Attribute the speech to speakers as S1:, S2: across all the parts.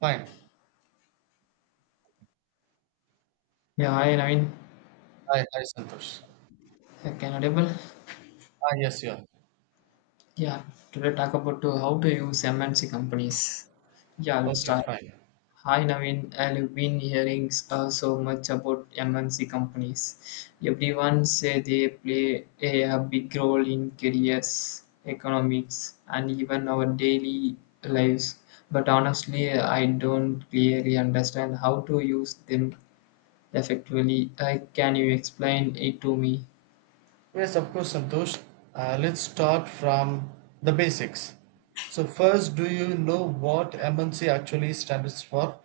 S1: Fine.
S2: Yeah, hi Naveen.
S1: Hi, hi, Santosh.
S2: Can audible?
S1: Yes, yeah.
S2: Yeah, Today talk about to how to use MNC companies. Yeah, let's
S1: Okay,
S2: start.
S1: fine.
S2: Hi Naveen, I've been hearing so much about MNC companies. Everyone say they play a big role in careers, economics, and even our daily lives. But honestly, I don't clearly understand how to use them effectively. Can you explain it to me?
S1: Yes, of course, Santosh. Let's start from the basics. So, first, do you know what MNC actually stands for?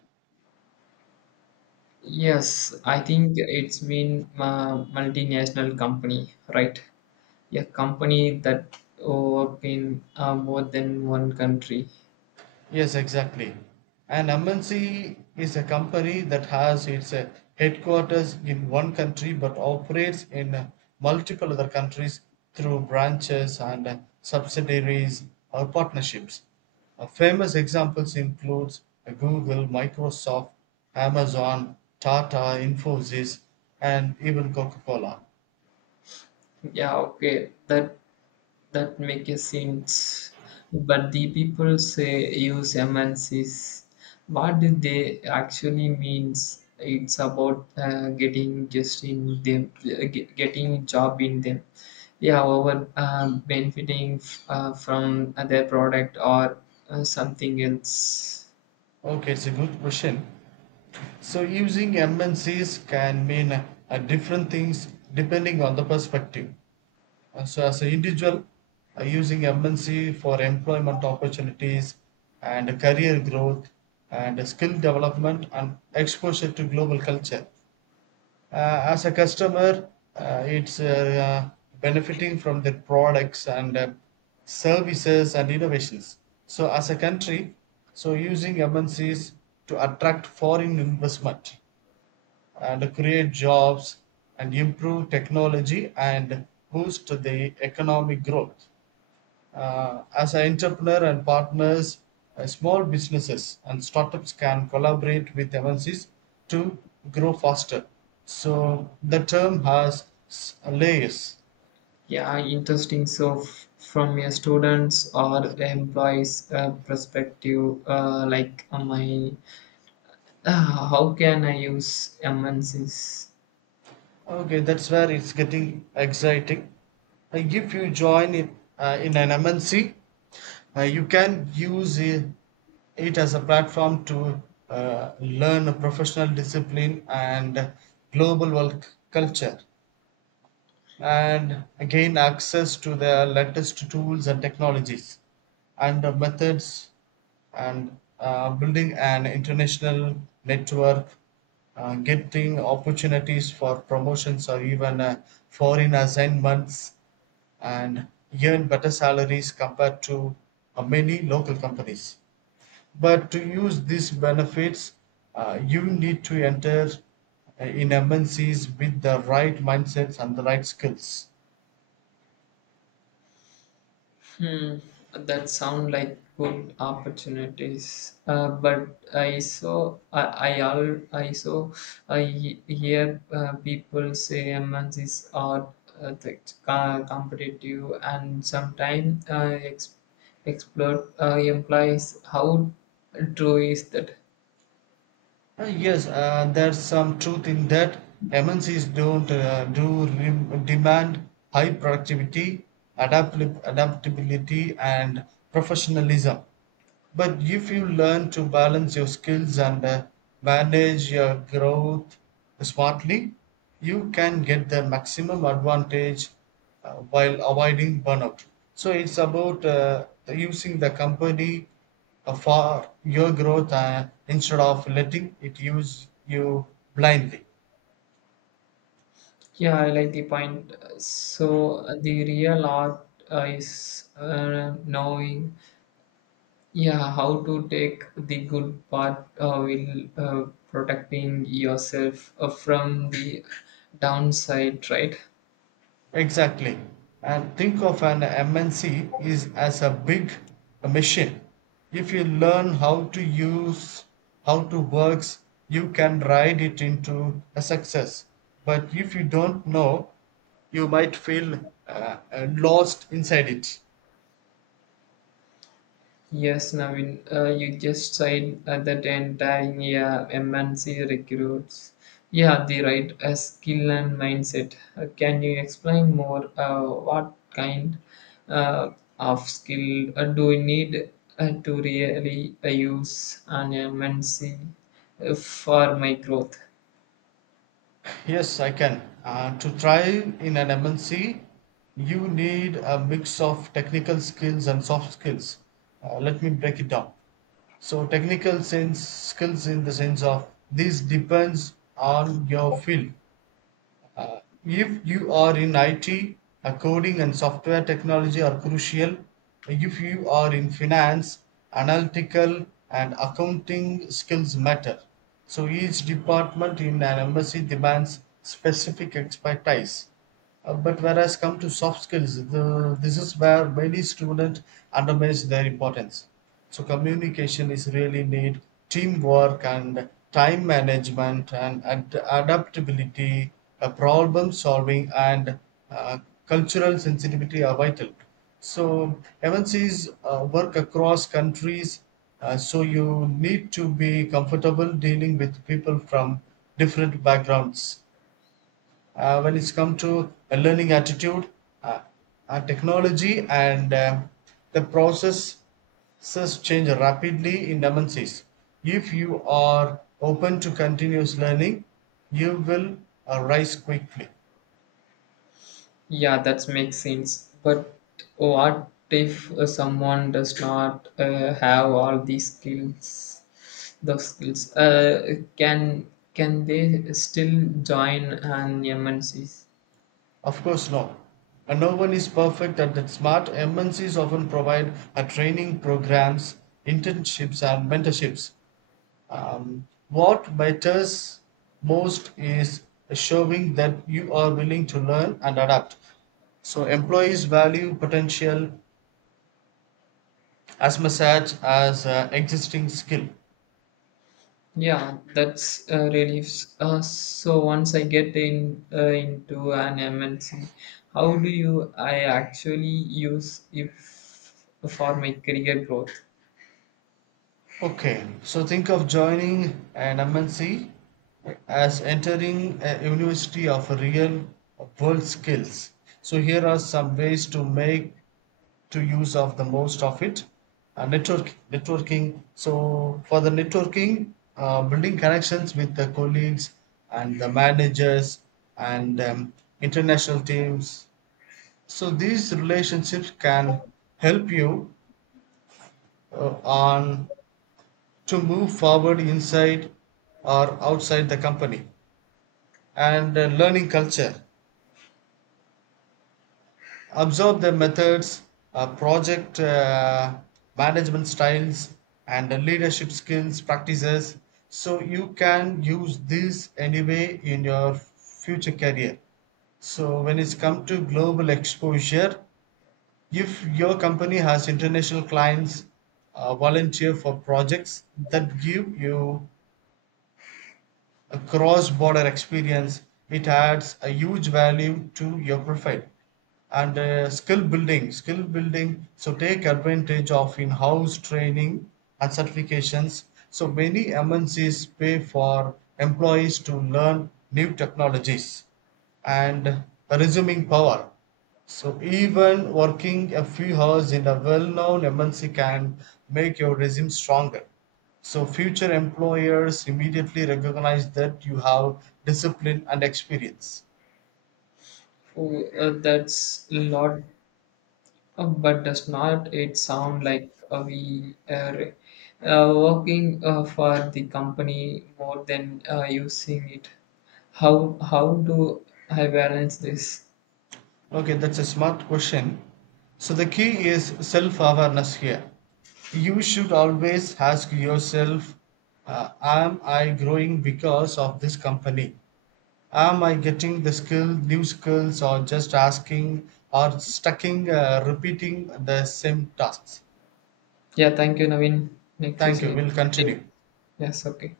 S2: Yes, I think it's been a multinational company, right? A company that work in more than one country.
S1: Yes, exactly. An MNC is a company that has its headquarters in one country but operates in multiple other countries through branches and subsidiaries or partnerships. Famous examples include Google, Microsoft, Amazon, Tata, Infosys, and even Coca-Cola.
S2: Yeah, okay, that makes sense. But the people say use MNCs. What do they actually means? It's about getting just in them, getting job in them. Yeah, over, benefiting from their product, or something else.
S1: Okay, it's a good question. So using MNCs can mean different things depending on the perspective. So as an individual, using MNC for employment opportunities and career growth and skill development and exposure to global culture. As a customer, it's benefiting from their products and services and innovations. So as a country, so using MNCs to attract foreign investment and create jobs and improve technology and boost the economic growth. As an entrepreneur and partners, small businesses and startups can collaborate with MNCs to grow faster. So the term has layers.
S2: Yeah, interesting. So, from your students or employees perspective, like my how can I use MNC's?
S1: Okay, that's where it's getting exciting. If you join it in an MNC, you can use it as a platform to learn a professional discipline and global work culture and gain access to the latest tools and technologies and methods and building an international network, getting opportunities for promotions or even foreign assignments and earn better salaries compared to many local companies, but to use these benefits you need to enter in mncs with the right mindsets and the right skills.
S2: Hmm, that sound like good opportunities. But I saw, hear people say MNCs are competitive and sometimes exploit implies, how true is that?
S1: Yes, there's some truth in that. MNCs don't demand high productivity, adapt- adaptability, and professionalism. But if you learn to balance your skills and manage your growth smartly, you can get the maximum advantage while avoiding burnout. So it's about using the company for your growth instead of letting it use you blindly.
S2: Yeah, I like the point. So, the real art is, knowing, yeah, how to take the good part, will, protecting yourself from the downside, right?
S1: Exactly. And think of an MNC is as a big machine. If you learn how to use how to works, you can ride it into a success. But if you don't know, you might feel lost inside it.
S2: Yes, Navin, you just said that entire, yeah, MNC recruits, yeah, the right skill and mindset. Can you explain more what kind uh, of skill do we need to really use an MNC for my growth?
S1: Yes, I can. To thrive in an MNC, you need a mix of technical skills and soft skills. Let me break it down. So, technical sense skills in the sense of this depends on your field if you are in IT, coding and software technology are crucial. If you are in finance, analytical and accounting skills matter. So each department in an embassy demands specific expertise. But whereas come to soft skills, the, this is where many students undermines their importance. So communication is really need teamwork and time management and adaptability, problem solving and uh, cultural sensitivity are vital. So MNCs work across countries, so you need to be comfortable dealing with people from different backgrounds when it's come to a learning attitude uh, technology and the processes change rapidly in dimensions. If you are open to continuous learning you will rise quickly.
S2: Yeah, that makes sense. But oh, what if someone does not have all these skills? Those skills, can they still join an MNC?
S1: Of course no, and no one is perfect at that. Smart mncs often provide a training programs, internships and mentorships. What matters most is showing that you are willing to learn and adapt. So, employees value potential as much as existing skill.
S2: Yeah, that's relieves. So once I get in into an MNC, how do you I actually use if for my career growth?
S1: Okay, so think of joining an MNC as entering a university of real world skills. So, here are some ways to make to use of the most of it. Networking. So for the networking, building connections with the colleagues and the managers and international teams. So these relationships can help you on to move forward inside or outside the company, and learning culture, observe their methods, project management styles, and the leadership skills practices. So you can use this anyway in your future career. So when it's come to global exposure, if your company has international clients, volunteer for projects that give you a cross border experience. It adds a huge value to your profile, and skill building, so take advantage of in-house training and certifications. So many mncs pay for employees to learn new technologies, and resuming power, so even working a few hours in a well-known mnc can make your resume stronger, so future employers immediately recognize that you have discipline and experience.
S2: Oh, that's a lot. But does not it sound like we are working for the company more than using it? How do I balance this?
S1: Okay, that's a smart question. So the key is self-awareness here. You should always ask yourself, am I growing because of this company? Am I getting the skill, new skills, or just asking or stucking, repeating the same tasks?
S2: Yeah, thank you, Naveen. Next
S1: Thank
S2: session
S1: you.
S2: is,
S1: We'll
S2: yeah.
S1: continue.
S2: Yes, okay.